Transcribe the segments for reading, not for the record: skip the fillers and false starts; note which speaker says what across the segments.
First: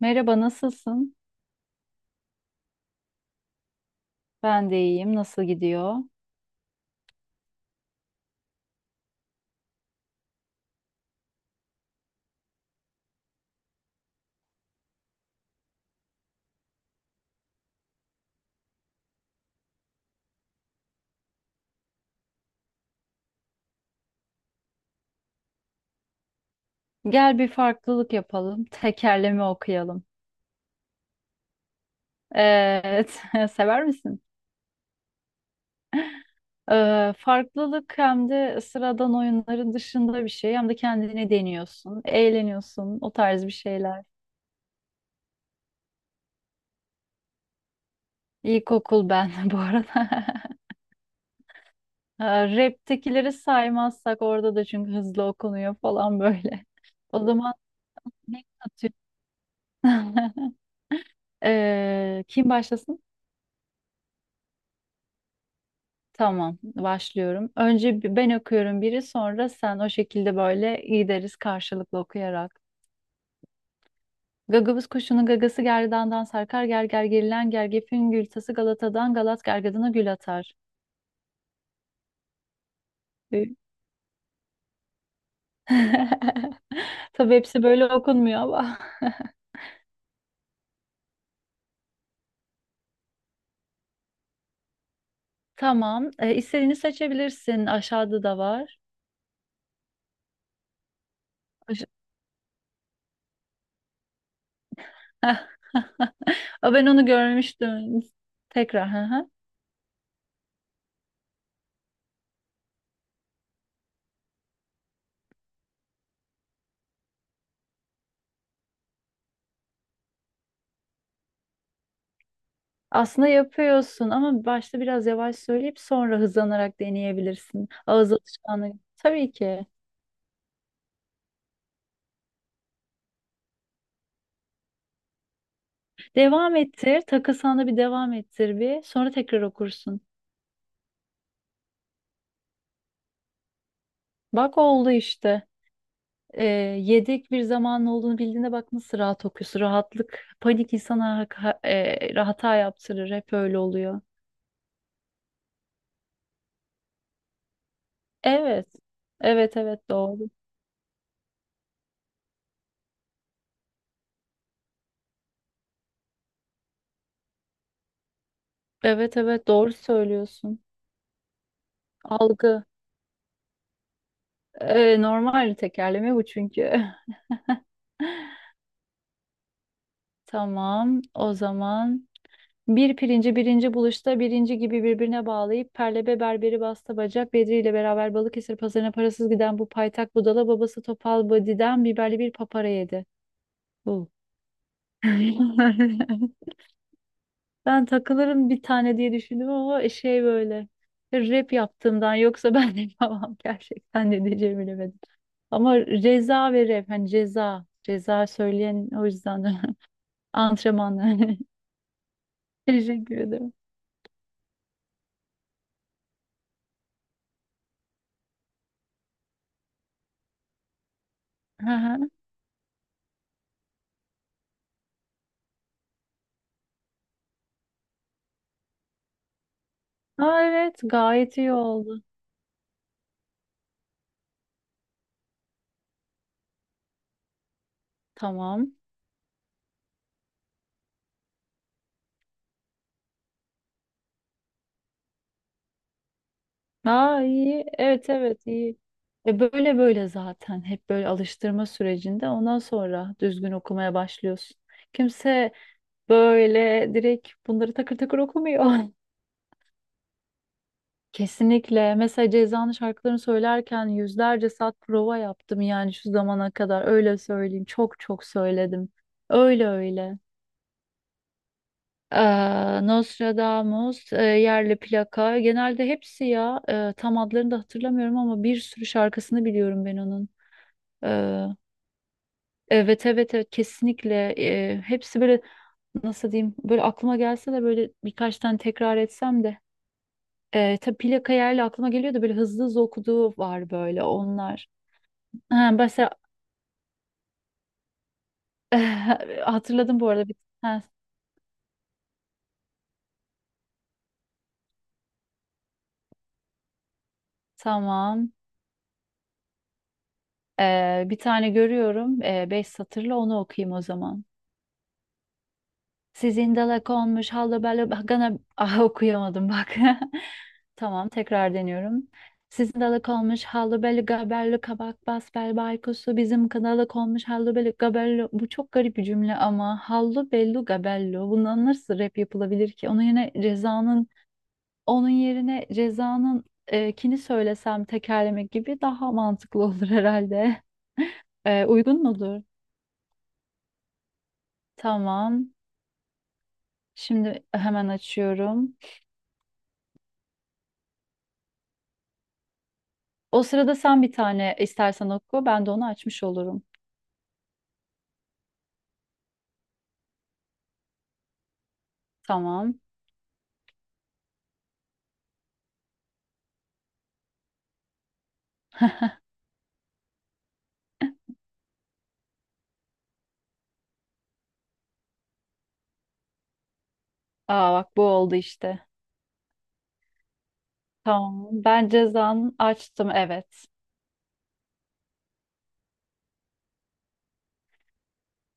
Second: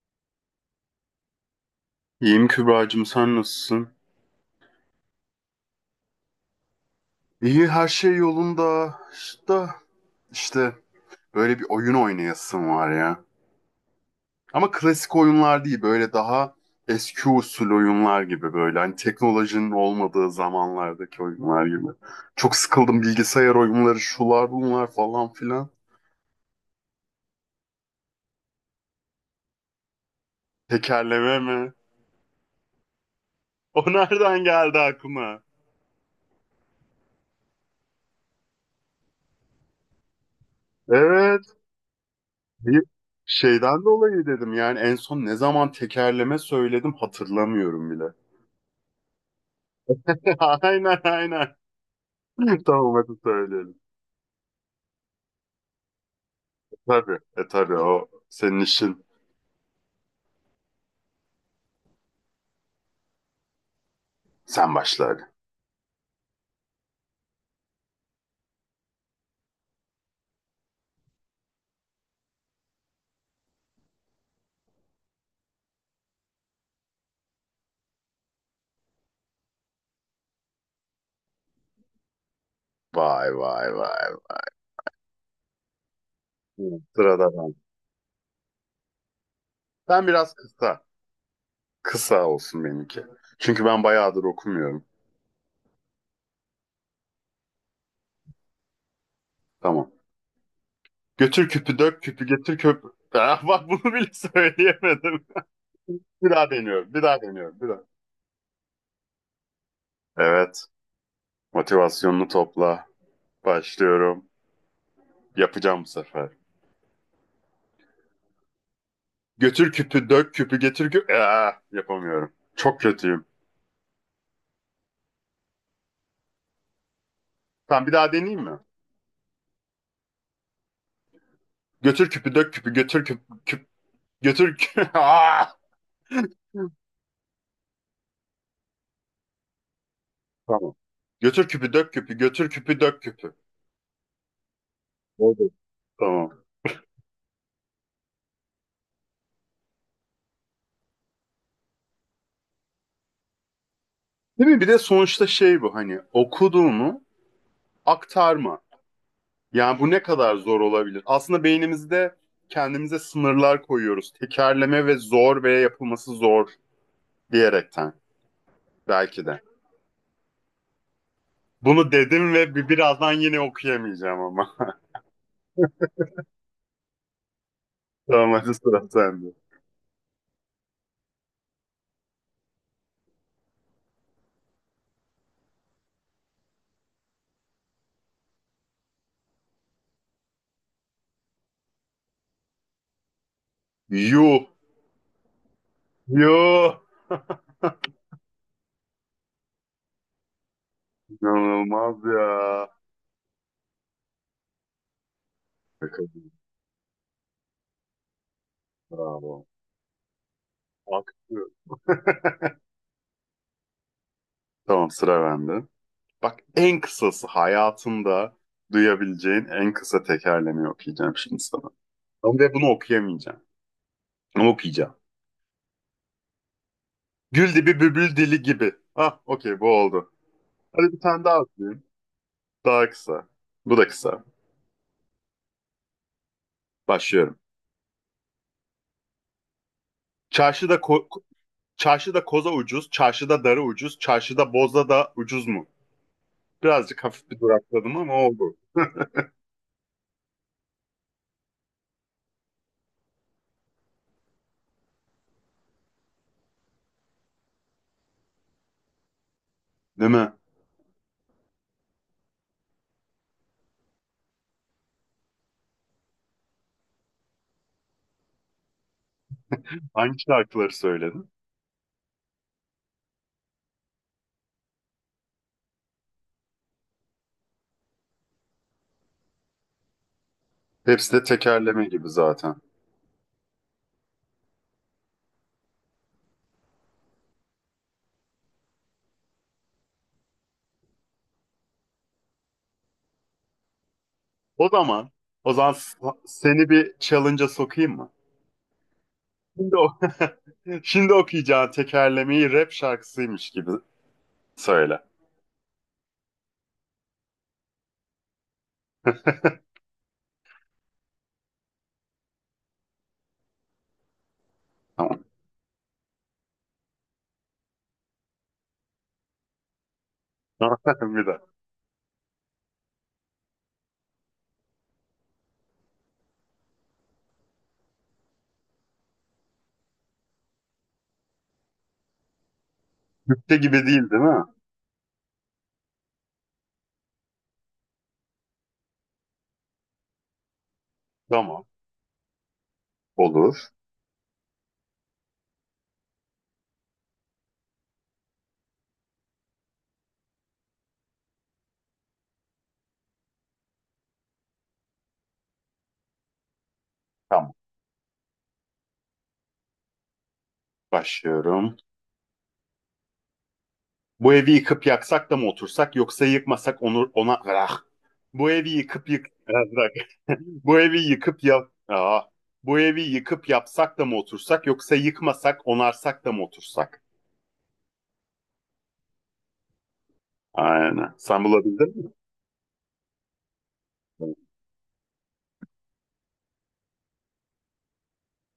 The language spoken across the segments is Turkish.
Speaker 1: Merhaba, nasılsın?
Speaker 2: İyiyim Kübra'cığım, sen nasılsın?
Speaker 1: Ben de iyiyim. Nasıl gidiyor?
Speaker 2: İyi, her şey yolunda. İşte, işte böyle bir oyun oynayasım var ya. Ama klasik oyunlar değil, böyle daha eski usul oyunlar gibi böyle. Hani teknolojinin olmadığı zamanlardaki oyunlar gibi. Çok sıkıldım bilgisayar oyunları, şular bunlar falan filan.
Speaker 1: Gel bir farklılık yapalım. Tekerleme okuyalım.
Speaker 2: Tekerleme mi?
Speaker 1: Evet, sever
Speaker 2: O
Speaker 1: misin?
Speaker 2: nereden geldi aklıma?
Speaker 1: Farklılık hem de sıradan oyunların dışında bir şey. Hem de kendini
Speaker 2: Evet.
Speaker 1: deniyorsun,
Speaker 2: Bir
Speaker 1: eğleniyorsun, o tarz bir
Speaker 2: şeyden
Speaker 1: şeyler.
Speaker 2: dolayı dedim, yani en son ne zaman tekerleme söyledim hatırlamıyorum bile.
Speaker 1: İlkokul ben bu arada.
Speaker 2: Aynen aynen. Tamam, hadi
Speaker 1: Rap'tekileri
Speaker 2: söyleyelim.
Speaker 1: saymazsak orada da çünkü hızlı okunuyor falan böyle.
Speaker 2: Tabii.
Speaker 1: O
Speaker 2: E
Speaker 1: zaman
Speaker 2: tabii, o
Speaker 1: ne
Speaker 2: senin
Speaker 1: katıyor?
Speaker 2: işin.
Speaker 1: Kim başlasın?
Speaker 2: Sen başla hadi.
Speaker 1: Tamam, başlıyorum. Önce ben okuyorum biri, sonra sen o şekilde böyle gideriz karşılıklı okuyarak. Gagavuz kuşunun gagası gerdandan sarkar, gerger gerilen gergefin gültası Galata'dan Galat gergedana gül atar.
Speaker 2: Vay
Speaker 1: Gül.
Speaker 2: vay vay. Hı, sırada
Speaker 1: Tabii
Speaker 2: ben.
Speaker 1: hepsi böyle okunmuyor ama.
Speaker 2: Ben biraz kısa. Kısa olsun benimki. Çünkü ben bayağıdır okumuyorum.
Speaker 1: Tamam, istediğini seçebilirsin. Aşağıda da var.
Speaker 2: Tamam. Götür küpü
Speaker 1: Aş-
Speaker 2: dök küpü getir köp. Ah, bak bunu bile söyleyemedim. Bir daha
Speaker 1: Aa, ben
Speaker 2: deniyorum. Bir
Speaker 1: onu
Speaker 2: daha deniyorum. Bir daha.
Speaker 1: görmüştüm. Tekrar. Hı hı.
Speaker 2: Evet. Motivasyonunu topla. Başlıyorum. Yapacağım bu sefer. Götür küpü dök küpü getir küpü. Ah, yapamıyorum. Çok kötüyüm.
Speaker 1: Aslında yapıyorsun ama başta biraz yavaş söyleyip sonra hızlanarak deneyebilirsin.
Speaker 2: Tamam, bir daha
Speaker 1: Ağız
Speaker 2: deneyeyim mi?
Speaker 1: alışkanlığı. Tabii ki.
Speaker 2: Götür küpü dök küpü götür küp küp götür kü- Aa!
Speaker 1: Devam ettir. Takılsana bir devam ettir bir. Sonra tekrar okursun.
Speaker 2: Tamam. Götür küpü dök küpü götür küpü dök küpü.
Speaker 1: Bak oldu işte.
Speaker 2: Oldu. Tamam.
Speaker 1: Ee, Yedek bir zamanın olduğunu bildiğinde bak nasıl rahat okuyorsun. Rahatlık, panik insana hata yaptırır. Hep öyle oluyor.
Speaker 2: Değil mi? Bir de sonuçta şey, bu hani okuduğunu aktarma.
Speaker 1: Evet. Evet
Speaker 2: Yani
Speaker 1: evet
Speaker 2: bu ne
Speaker 1: doğru.
Speaker 2: kadar zor olabilir? Aslında beynimizde kendimize sınırlar koyuyoruz. Tekerleme ve zor veya yapılması zor diyerekten
Speaker 1: Evet
Speaker 2: belki de.
Speaker 1: evet doğru söylüyorsun.
Speaker 2: Bunu dedim ve
Speaker 1: Algı.
Speaker 2: birazdan yine okuyamayacağım ama.
Speaker 1: Normal tekerleme bu çünkü.
Speaker 2: Tamam, hadi sıra sende.
Speaker 1: Tamam, o zaman. Bir pirinci birinci buluşta birinci gibi birbirine bağlayıp Perlebe berberi bastı bacak Bedri ile beraber Balıkesir pazarına parasız giden bu paytak budala babası Topal Badi'den biberli bir papara yedi. Bu.
Speaker 2: Yuh. Yuh.
Speaker 1: Ben takılırım bir tane diye düşündüm ama şey böyle rap
Speaker 2: İnanılmaz
Speaker 1: yaptığımdan yoksa
Speaker 2: ya.
Speaker 1: ben de yapamam gerçekten ne diyeceğimi bilemedim. Ama
Speaker 2: Şaka gibi.
Speaker 1: ceza ve rap hani ceza ceza söyleyen o yüzden
Speaker 2: Bravo.
Speaker 1: de antrenmanla.
Speaker 2: Aktı.
Speaker 1: Teşekkür ederim.
Speaker 2: Tamam, sıra bende. Bak, en kısası hayatında duyabileceğin en kısa tekerlemeyi okuyacağım şimdi sana.
Speaker 1: Hı hı.
Speaker 2: Ama de bunu okuyamayacağım. Ama okuyacağım. Gül dibi bübül dili gibi. Ah okey, bu oldu.
Speaker 1: Aa, evet
Speaker 2: Hadi bir tane
Speaker 1: gayet
Speaker 2: daha
Speaker 1: iyi
Speaker 2: okuyayım.
Speaker 1: oldu.
Speaker 2: Daha kısa. Bu da kısa. Başlıyorum.
Speaker 1: Tamam.
Speaker 2: Çarşıda ko- çarşıda koza ucuz, çarşıda darı ucuz, çarşıda boza da ucuz mu? Birazcık
Speaker 1: Aa
Speaker 2: hafif bir
Speaker 1: iyi.
Speaker 2: durakladım
Speaker 1: Evet
Speaker 2: ama
Speaker 1: evet
Speaker 2: oldu.
Speaker 1: iyi. E böyle böyle zaten hep böyle alıştırma sürecinde ondan sonra düzgün okumaya başlıyorsun. Kimse böyle direkt bunları takır takır okumuyor.
Speaker 2: Değil mi?
Speaker 1: Kesinlikle. Mesela Ceza'nın şarkılarını söylerken yüzlerce saat prova yaptım yani şu zamana kadar öyle söyleyeyim. Çok çok söyledim. Öyle
Speaker 2: Hangi
Speaker 1: öyle.
Speaker 2: şarkıları söyledin?
Speaker 1: Nostradamus, Yerli Plaka. Genelde hepsi ya. Tam adlarını da hatırlamıyorum ama bir sürü şarkısını biliyorum ben onun.
Speaker 2: Hepsi de
Speaker 1: Eee,
Speaker 2: tekerleme gibi zaten.
Speaker 1: evet evet evet kesinlikle. Hepsi böyle nasıl diyeyim böyle aklıma gelse de böyle birkaç tane tekrar etsem de. Tabii Plaka Yerli aklıma geliyor da böyle hızlı hızlı okuduğu var böyle onlar.
Speaker 2: O zaman, o
Speaker 1: Ha,
Speaker 2: zaman s-
Speaker 1: mesela
Speaker 2: seni bir challenge'a sokayım mı? Şimdi, o
Speaker 1: hatırladım bu arada. Bir, ha,
Speaker 2: şimdi okuyacağın tekerlemeyi rap şarkısıymış gibi söyle.
Speaker 1: tamam. Bir tane görüyorum. Beş satırla onu okuyayım o zaman.
Speaker 2: Tamam.
Speaker 1: Sizin dalak olmuş hallı bello gana ah okuyamadım bak. Tamam
Speaker 2: Bir de.
Speaker 1: tekrar deniyorum. Sizin dalak olmuş hallı bello gabello kabak bas bel baykusu bizim dalak olmuş hallı bello gabello. Bu çok garip bir cümle ama hallı bello gabello. Bundan nasıl rap yapılabilir ki?
Speaker 2: Türkçe gibi değil, değil mi?
Speaker 1: Onun yerine Reza'nın kini söylesem tekerlemek gibi daha mantıklı olur herhalde.
Speaker 2: Tamam.
Speaker 1: E, uygun mudur?
Speaker 2: Olur.
Speaker 1: Tamam. Şimdi hemen açıyorum. O sırada sen bir tane istersen oku, ben de onu açmış olurum.
Speaker 2: Tamam. Başlıyorum.
Speaker 1: Tamam.
Speaker 2: Bu evi yıkıp yaksak da mı otursak yoksa yıkmasak onu ona ah. Bu evi yıkıp yık bu evi yıkıp yap Aa. Bu evi yıkıp yapsak da mı otursak yoksa yıkmasak onarsak da mı otursak?
Speaker 1: Aa bak bu oldu işte.
Speaker 2: Aynen. Sen
Speaker 1: Tamam. Ben
Speaker 2: bulabildin mi?
Speaker 1: cezanı açtım, evet.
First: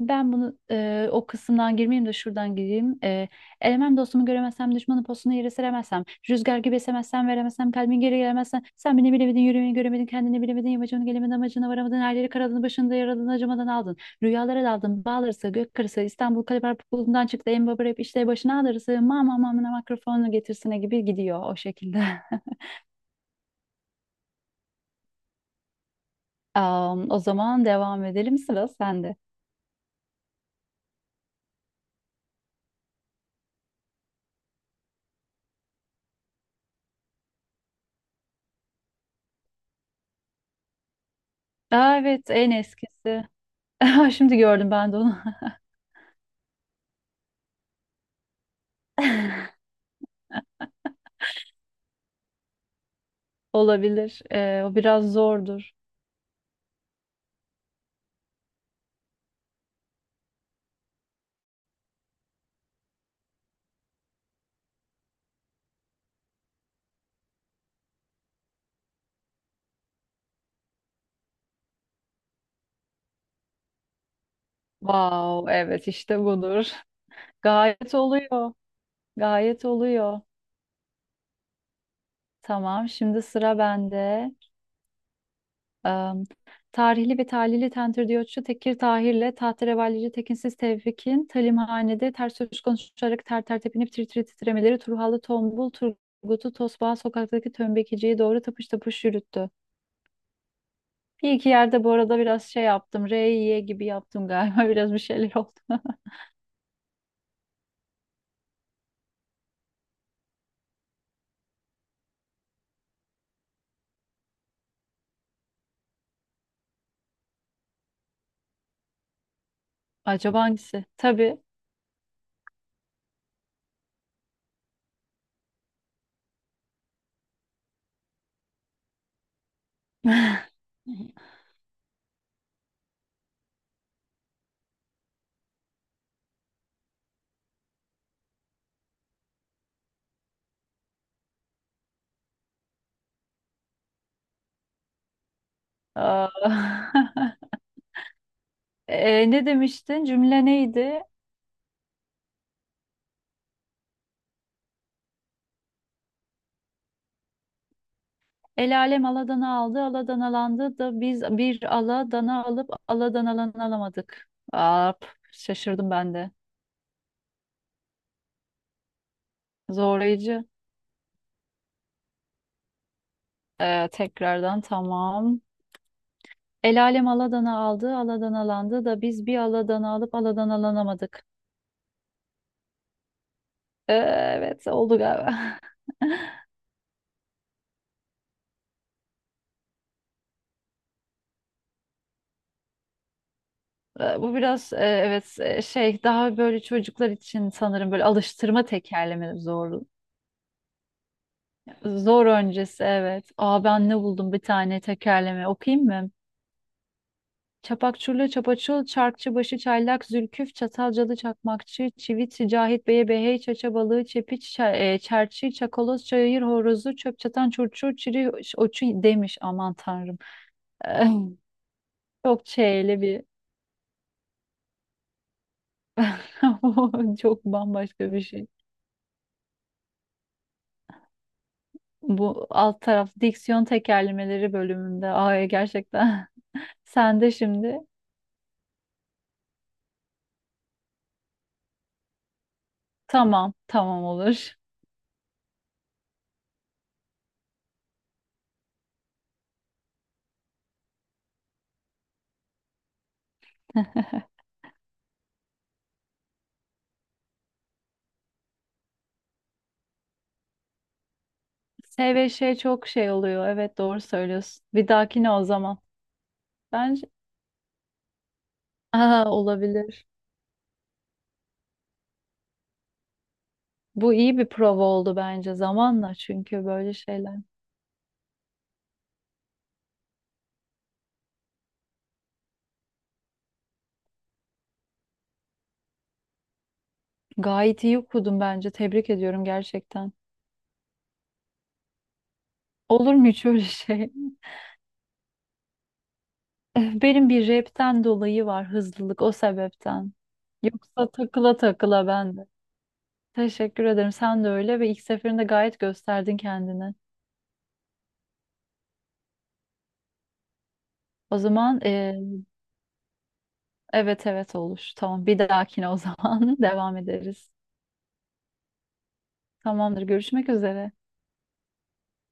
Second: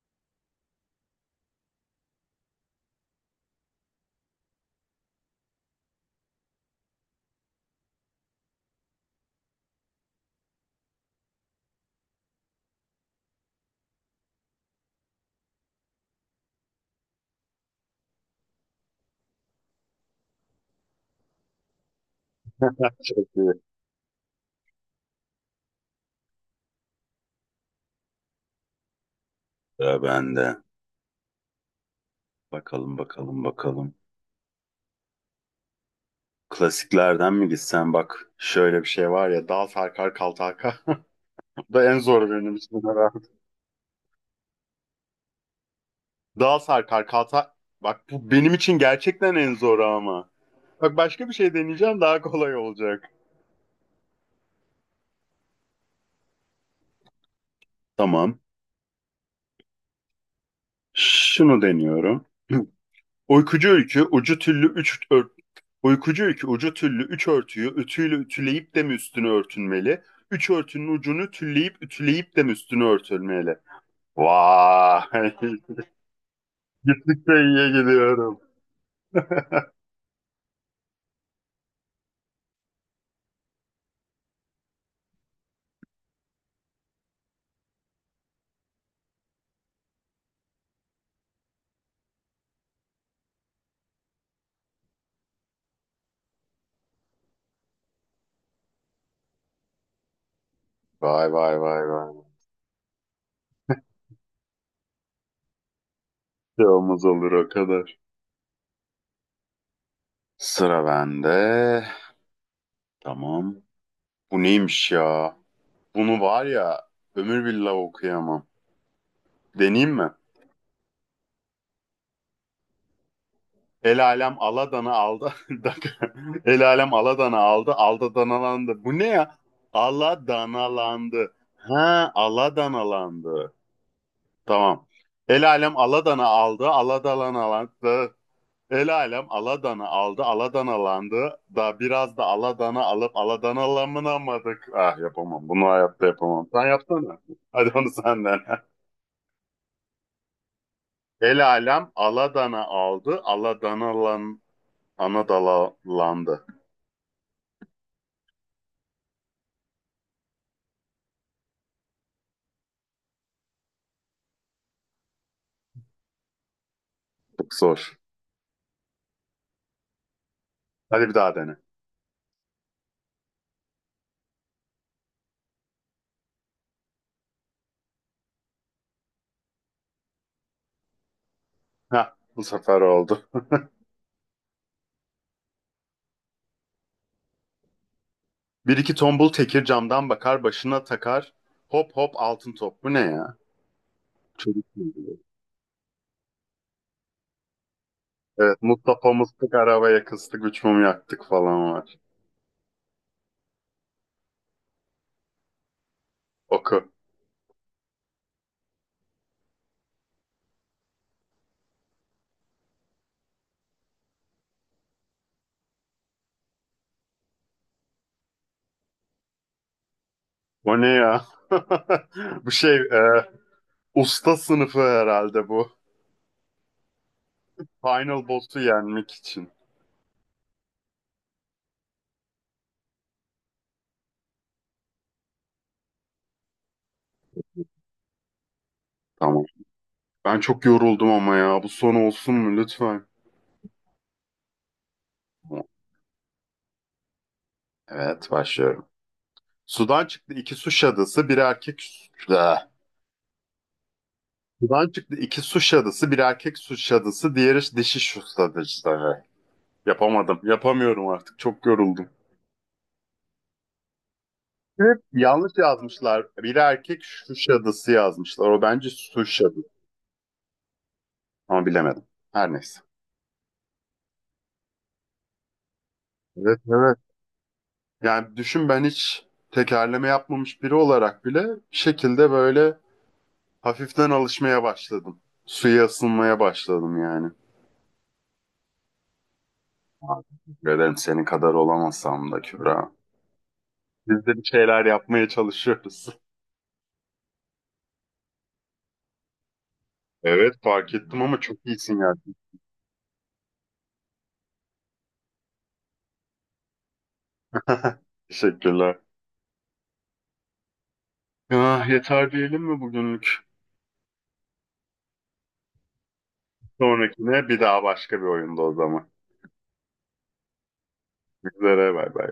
Speaker 1: Ben bunu o kısımdan girmeyeyim de şuradan gireyim. E, elemem dostumu göremezsem, düşmanın postunu yere seremezsem, rüzgar gibi esemezsem, veremezsem, kalbin geri gelemezsen, sen beni bilemedin, yürümeyi göremedin, kendini bilemedin, yamacını gelemedin, amacına varamadın, her yeri karadın, başında yaraladın, acımadan aldın. Rüyalara daldın, bağlarsa, gök kırısı, İstanbul Kalebar Pukulu'ndan çıktı, en baba rap işte başına ağrısı, mama mamına mikrofonu getirsine gibi gidiyor o şekilde.
Speaker 2: Çok iyi.
Speaker 1: Am, o zaman devam edelim, sıra sende.
Speaker 2: Ya ben de. Bakalım bakalım bakalım. Klasiklerden mi gitsen, bak şöyle bir şey var ya, dal sarkar kal tarka. Bu da
Speaker 1: Aa,
Speaker 2: en zoru
Speaker 1: evet, en
Speaker 2: benim için
Speaker 1: eskisi.
Speaker 2: herhalde.
Speaker 1: Şimdi gördüm ben de onu.
Speaker 2: Dal sarkar kal tar- bak bu benim için gerçekten en zoru ama. Bak başka bir şey deneyeceğim, daha kolay olacak.
Speaker 1: Olabilir. O biraz zordur.
Speaker 2: Tamam. Şunu deniyorum. Uykucu ülkü ucu tüllü üç ört. Uykucu ülkü ucu tüllü üç örtüyü ütüyle ütüleyip de mi üstünü örtünmeli? Üç örtünün ucunu tülleyip ütüleyip de mi üstünü örtülmeli? Vay!
Speaker 1: Wow, evet işte budur.
Speaker 2: Gittikçe iyiye
Speaker 1: Gayet
Speaker 2: gidiyorum.
Speaker 1: oluyor. Gayet oluyor. Tamam, şimdi sıra bende. Am, tarihli ve talihli Tentir Diyotçu Tekir Tahir'le Tahterevallici Tekinsiz Tevfik'in Talimhanede ters söz konuşarak ter ter tepinip tir tir titremeleri Turhalı Tombul Turgut'u Tosbağa sokaktaki tömbekiciye doğru tapış tapış yürüttü.
Speaker 2: Vay
Speaker 1: Bir iki
Speaker 2: vay vay
Speaker 1: yerde bu
Speaker 2: vay.
Speaker 1: arada biraz şey yaptım. R, Y gibi yaptım galiba. Biraz bir şeyler oldu.
Speaker 2: Bir yolumuz olur o kadar. Sıra bende. Tamam. Bu neymiş ya? Bunu var ya, ömür billah okuyamam. Deneyeyim mi?
Speaker 1: Acaba hangisi? Tabii.
Speaker 2: El alem Aladan'ı aldı. El alem Aladan'ı aldı. Aldana'landı. Bu ne ya? Aladana'landı. Ha, Aladana'landı. Tamam. El alem Aladan'ı aldı. Aladana'landı. El alem Aladan'ı aldı. Aladana'landı. Da biraz da Aladan'ı alıp Aladana'lanamadık. Ah yapamam. Bunu hayatta yapamam. Sen
Speaker 1: Aa.
Speaker 2: yapsana. Hadi onu senden.
Speaker 1: E, ne demiştin? Cümle neydi?
Speaker 2: El alem Aladan'ı aldı. Aladana'lan Anadolu'landı.
Speaker 1: El alem aladanı aldı, aladan alandı da biz bir aladana alıp aladan alanı alamadık. Aa, şaşırdım ben de.
Speaker 2: Çok zor.
Speaker 1: Zorlayıcı.
Speaker 2: Hadi bir daha dene.
Speaker 1: Tekrardan tamam. El alem aladanı aldı, aladan alandı da biz bir aladanı alıp aladan alanamadık.
Speaker 2: Heh, bu sefer oldu.
Speaker 1: Ee, evet oldu galiba.
Speaker 2: Bir iki tombul tekir camdan bakar, başına takar. Hop hop altın top. Bu ne ya?
Speaker 1: Bu
Speaker 2: Çocuk
Speaker 1: biraz
Speaker 2: bilgileri.
Speaker 1: evet şey daha böyle çocuklar için sanırım böyle
Speaker 2: Evet,
Speaker 1: alıştırma
Speaker 2: Mustafa
Speaker 1: tekerleme
Speaker 2: mıstık
Speaker 1: zorlu.
Speaker 2: arabaya kıstık, üç mum yaktık falan var.
Speaker 1: Zor öncesi evet. Aa ben ne buldum bir tane tekerleme okuyayım mı?
Speaker 2: Oku.
Speaker 1: Çapakçurlu çapaçul, çarkçıbaşı çaylak, zülküf, çatalcalı çakmakçı, çivit, cahit beye behey, çaça balığı, çepiç, çerçi, çakoloz, çayır horozu, çöp çatan çurçur, çiri, oçu demiş aman tanrım.
Speaker 2: O ne
Speaker 1: Eh,
Speaker 2: ya?
Speaker 1: çok
Speaker 2: Bu şey, e,
Speaker 1: çeyli bir
Speaker 2: usta sınıfı herhalde bu.
Speaker 1: çok bambaşka bir
Speaker 2: Final
Speaker 1: şey.
Speaker 2: boss'u yenmek için.
Speaker 1: Bu alt taraf diksiyon tekerlemeleri bölümünde. Ay gerçekten. Sen de şimdi.
Speaker 2: Tamam. Ben çok yoruldum ama ya. Bu son olsun mu lütfen?
Speaker 1: Tamam, tamam olur.
Speaker 2: Evet, başlıyorum. Sudan çıktı iki su şadısı, bir erkek... Ah. Buradan çıktı iki suç şadısı, bir erkek suç şadısı, diğeri dişi su şadısı. Yapamadım. Yapamıyorum artık. Çok
Speaker 1: S
Speaker 2: yoruldum.
Speaker 1: ve şey çok şey oluyor. Evet doğru söylüyorsun. Bir
Speaker 2: Hep
Speaker 1: dahakine o
Speaker 2: yanlış
Speaker 1: zaman.
Speaker 2: yazmışlar. Biri erkek
Speaker 1: Bence
Speaker 2: suç şadısı yazmışlar. O bence suç
Speaker 1: aha,
Speaker 2: şadısı.
Speaker 1: olabilir.
Speaker 2: Ama bilemedim. Her neyse.
Speaker 1: Bu iyi bir prova oldu bence zamanla
Speaker 2: Evet
Speaker 1: çünkü böyle
Speaker 2: evet.
Speaker 1: şeyler.
Speaker 2: Yani düşün, ben hiç tekerleme yapmamış biri olarak bile bir şekilde böyle hafiften alışmaya başladım. Suya ısınmaya başladım yani.
Speaker 1: Gayet iyi okudum bence. Tebrik ediyorum gerçekten.
Speaker 2: Teşekkür ederim, senin kadar olamasam da Kübra.
Speaker 1: Olur mu hiç öyle şey?
Speaker 2: Biz de bir şeyler yapmaya çalışıyoruz.
Speaker 1: Benim bir rapten dolayı var hızlılık o sebepten.
Speaker 2: Evet fark
Speaker 1: Yoksa
Speaker 2: ettim, ama
Speaker 1: takıla
Speaker 2: çok iyisin
Speaker 1: takıla
Speaker 2: yani.
Speaker 1: ben de. Teşekkür ederim. Sen de öyle ve ilk seferinde gayet gösterdin kendini.
Speaker 2: Teşekkürler.
Speaker 1: O zaman
Speaker 2: Ah, yeter diyelim mi bugünlük?
Speaker 1: evet evet olur. Tamam bir dahakine o zaman devam
Speaker 2: Sonrakine
Speaker 1: ederiz.
Speaker 2: bir daha başka bir oyunda o zaman.
Speaker 1: Tamamdır. Görüşmek üzere.
Speaker 2: Üzere bay bay.